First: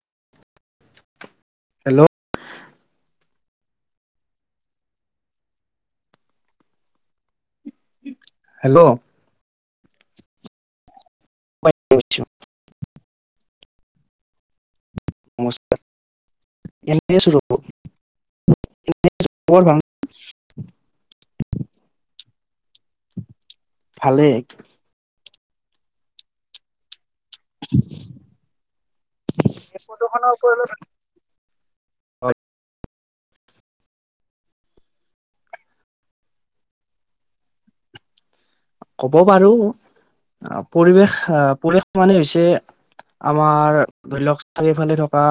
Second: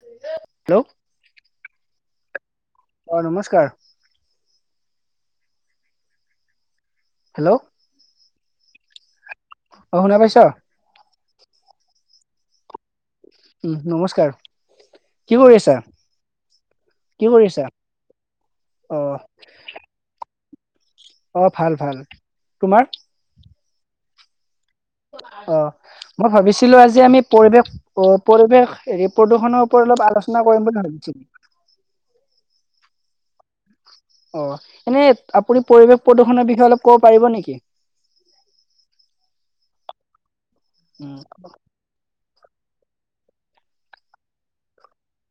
Hello hello. আহ নমস্কাৰ। Hello. Hello. অ শুনা পাইছ? প [inaudible] উম, নমস্কাৰ। কি কৰিছা, এনে কি আছো ৰব, কৰিছা? খবৰ আহ। [inaudible] অ ভাল ভাল, তোমাৰ? ভালে। অ, মই ভাবিছিলো আজি আমি পৰিৱেশ, পৰিৱেশ হেৰি প্ৰদূষণৰ ওপৰত অলপ আলোচনা কৰিম বুলি ভাবিছিল। হয় অ এনেই আপুনি পৰিৱেশ প্ৰদূষনৰ বিষয়ে অলপ ক'ব পাৰিব নেকি? কব পাৰো অ উম পৰিৱেশ, অ পৰিৱেশ মানে হৈছে আমাৰ ধৰি লওক চাৰিওফালে থকা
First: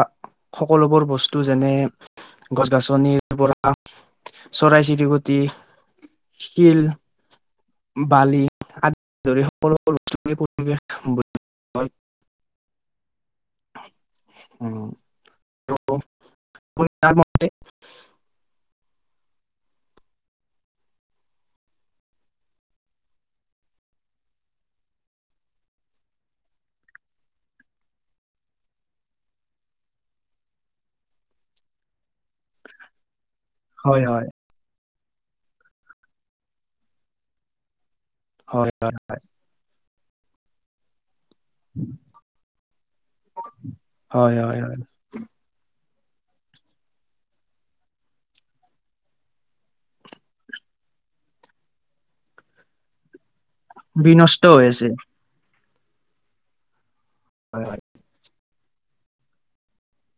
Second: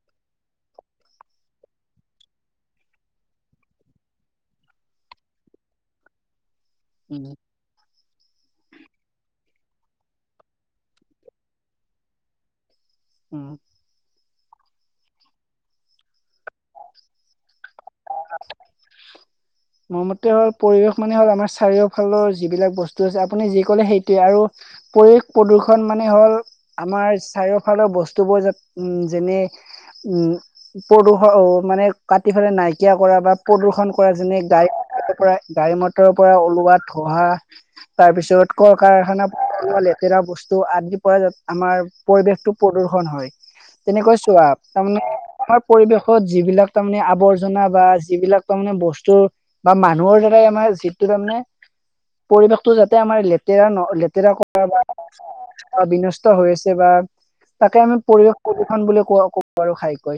সকলোবোৰ বস্তু যেনে গছ গছনিৰ পৰা চৰাই- চিৰিকুটি শীল উম বালি আদি ধৰি সকল চ [inaudible] পৰিৱেশ, উম। উম [inaudible] মোৰ মতে হল পৰিৱেশ মানে হল আমাৰ চাৰিওফালৰ যিবিলাক বস্তু আছে আপুনি যি কলে সেইটোৱে আৰু পৰিৱেশ প্ৰদূষন মানে হল আমাৰ চাৰিওফালৰ বস্তুবোৰ উম, যেনে উম প্ৰদূষণ মানে কাটি পেলাই নাই তিয়া কৰা বা প্ৰদূষণ হয় কৰা হয় যেনে গায় ত পৰা, গাড়ী মটৰৰ পৰা ওলোৱা ধোৱা তাৰপিছত ক হয় হয় কাৰখানা বস্তু আদি আমাৰ পৰিৱেশটো প্ৰদূষন হয়, তেনেকৈ হয় চোৱা হয় হয় তাৰমানে আমাৰ পৰিৱেশ ত যিবিলাক তাৰমানে আৱৰ জনা বা যিবিলাক তাৰামানে বস্তু বা মানুহৰ দ্বাৰাই আমাৰ যিটো তাৰমানে, পৰিৱেশটো যাতে আমাৰ লেতে লেতেৰা ন লেতেৰা বিনষ্ট হৈ কৰা বা আছে অ বিনষ্ট হৈ আছে বা হয় হয় তাকে আমি পৰিৱেশ [inaudible] বুলি কব পাৰো খাই কৈ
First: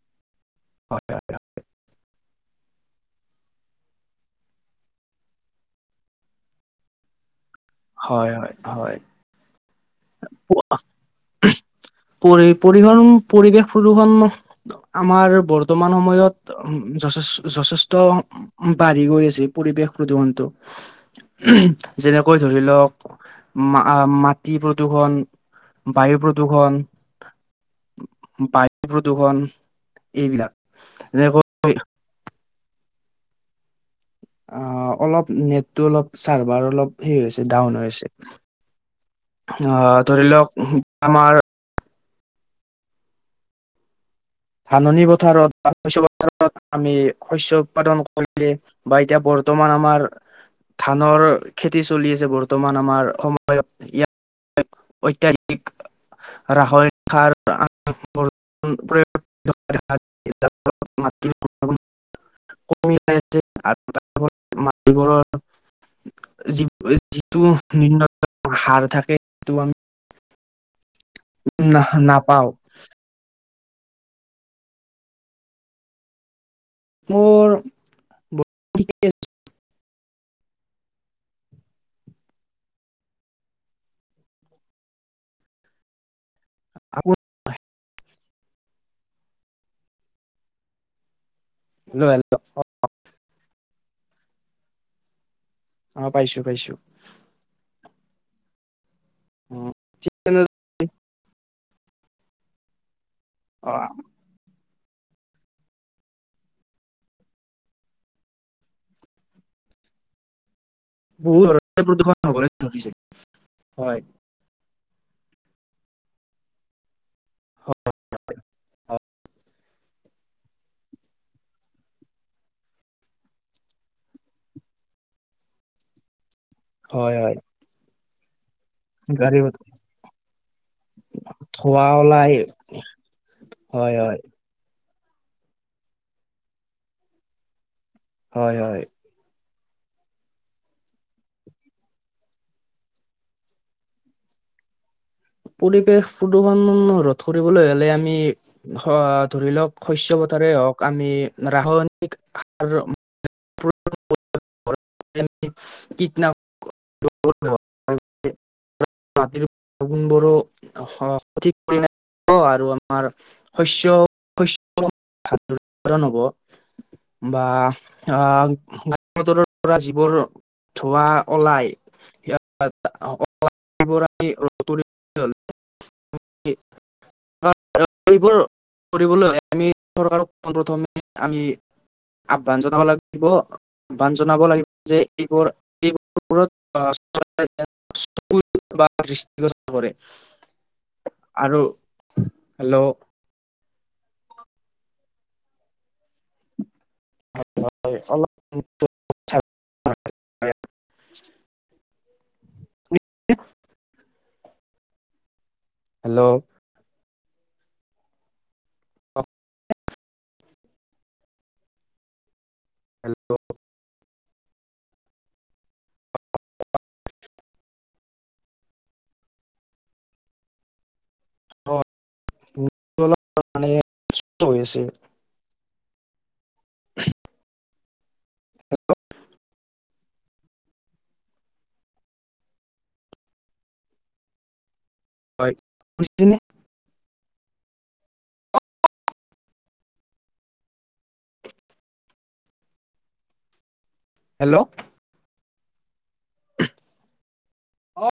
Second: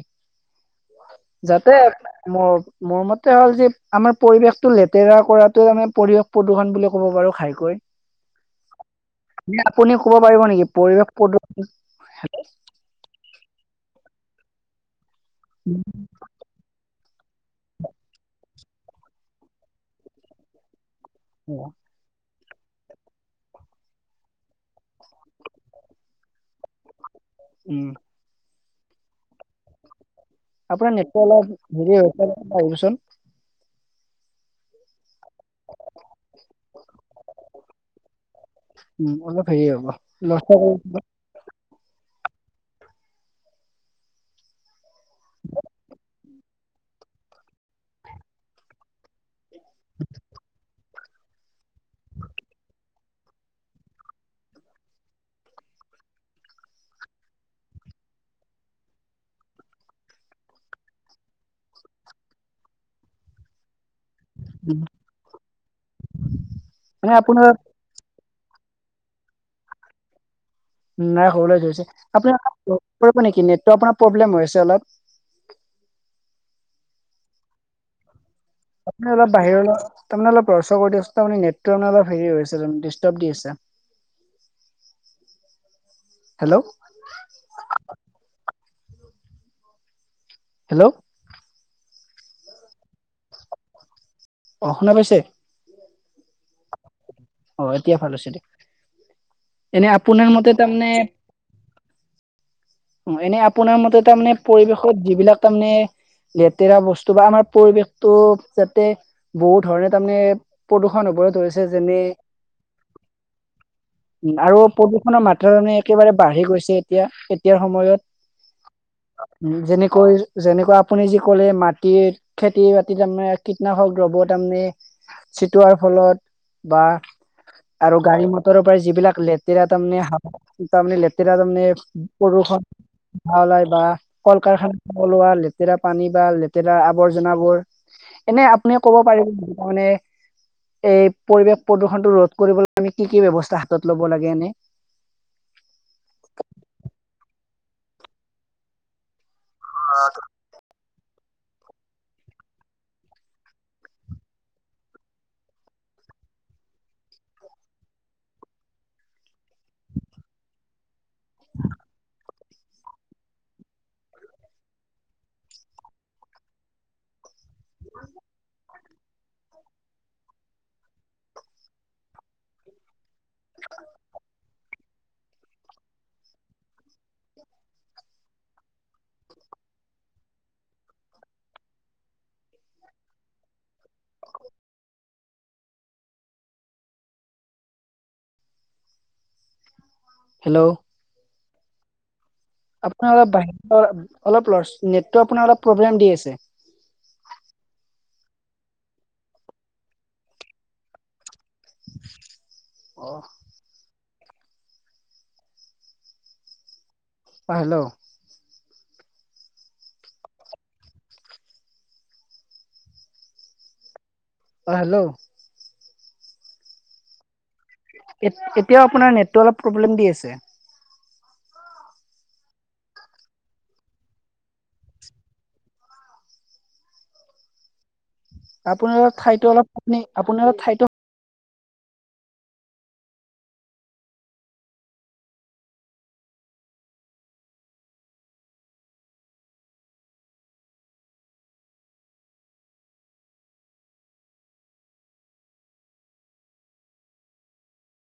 হয় যাতে। মোৰ মোৰ মতে হ'ল যে আমাৰ পৰিৱেশতটো লেতেৰা কৰাত আমি পৰিৱেশ প্ৰদূষণ বুলি ক'ব পাৰো খাই। হয় হয় হয়। আপুনি ক'ব পাৰিব নেকি পৰিৱেশ পৰি পৰিহন প্ৰদূষণ? পৰিৱেশ প্ৰদূষণ। আমাৰ বৰ্তমান সময়ত যথেষ্ট। বাঢ়ি গৈ আছে পৰিৱেশ প্ৰদূষণটো। যেনে, কৈ ধৰিলওক মা মাটি প্ৰদূষণ। প্ৰদূষণ বায়ু প্ৰদূষণ উম বা। প্ৰদূষণ। এইবিলাক আপোনাৰ নেটটো অলপ যেনেকৈ হেৰি হৈছে। আহিবচোন? অঁ, অলপ। নেটটো অলপ চাৰ্ভাৰ অলপ হেৰি হৈছে ডাউন হৈ আছে উম অলপ হেৰি হৈছে হ'ব অহ ধৰি নষ্ট লওক কৰি আমাৰ। ধাননি পথাৰত। আমি শস্য উৎপাদন কৰিলে বা এতিয়া ব। বৰ্তমান আমাৰ। ধানৰ, খেতি চলি আছে বৰ্তমান আমাৰ। সময়ত ইয়াত অত্যাধিক ৰাসায়নিক সাৰ প্ৰয়োগ। ম [inaudible] মাটৰ মানে যিটো আপোনাৰ নিন [inaudible] সাৰ থাকে সেইটো আমি। নাই সৰুলৈ ধৰি না হৈছে আপুনি নাপাওঁ এটা কাম কৰিব নেকি নেট। টো আপোনাৰ প্ৰব্লেম হৈছে আছে অলপ। মোৰ। আপুনি অলপ বাহিৰলৈ। তাৰমানে অলপ লৰ চৰ কৰি দিয়া তাৰ মানে নেটটো অলপ হেৰি হৈ আছে ডিষ্টাৰ্ব দি আছে। হেল্ল'? হেল্ল? লৈয়েল। [inaudible] অ, শুনা পাইছে? অঁ পাইছো পাইছো। অঁ, এতিয়া ভাল হৈছে দে। অ এনে ঠিক আপোনাৰ মতে তেনেদৰে তা মানে। অ এনে অ আপোনাৰ মতে তাৰ মানে পৰিৱেশ । যিবিলাক তাৰমানে লেতেৰা বস্তু বা আমাৰ পৰিৱেশতটো যাতে বহু ধৰণে তামানে। প্ৰদূষণ হ'বলৈ বহুত ধৰিছে ধৰণে যেনে প্ৰদূষণ হবলৈ ধৰিছে হয় উম আৰু। প্ৰদূষণৰ মাত্ৰ ৰণে একেবাৰে বাঢ়ি গৈছে এতিয়া। তিয়াৰ হয় সময়ত যেনে। কৈ যেনেকৈ আপুনি যি কলে মাটিৰ খেতি বাতি তাৰমানে কীটনাশক দ্ৰব্য তাৰমানে ছিটোৱাৰ ফলত। বা হয় হয় আৰু। গাড়ী মত- ৰৰ পৰা যিবিলাক গাড়ী লেতেৰা তা তামানে লেতেৰা তামানে। ধোৱা ওলাই বৰষুণ ভাল বা হয় হয় কল কাৰখানা হলোৱা লেতেৰা পানী বা লেতেৰা আৱৰ্জনাবোৰ। এনে হয় আপুনি হয় কব পাৰিব নেকি? অ মানে এই পৰিৱেশ প্ৰদূষণতটো ৰোধ কৰিবলৈ আমি কি কি ব্যৱস্থা হাতত ল'ব লাগে এনে। পৰিৱেশ প্ৰদূষণ ৰোধ কৰিবলৈ হ'লে আমি হ। ধৰি লওক শস্য পথাৰে হওক। আমি [unintelligible] গুণবোৰো সঠিক পৰিমাণে হ'ব আৰু আমাৰ উৎপাদন ভাল দৰে হ'ব। বা অ। [unintelligible] পৰা জিবোৰ ধোৱা অলাই [unintelligible] [unintelligible] এইবোৰ কৰিবলৈ চৰকাৰক [unintelligible] আহ্বান জনাব লাগিব যে এইবোৰ। [unintelligible] [unintelligible] কৰে। হেল্ল'। আৰু। হেল্ল' আপোন অলপ বাহি। অ অলপ ললচ নেটতো আপোনাৰ অপ প্ৰব্লেম দি আছে। [unintelligible] অহ। হেল্ল'। অ হেল্ল। হেল্ল অ হেল্ল। এ এতিয়া আপোনাৰ নেটতো অলপ প্ৰব্লেম দি আছে। অ আছে [unintelligible] আপোনাৰ অপ ঠাইতো অলপ নে আপোনাৰ ঠাইতো হয়। শুনিছেনে? হেল্ল' অ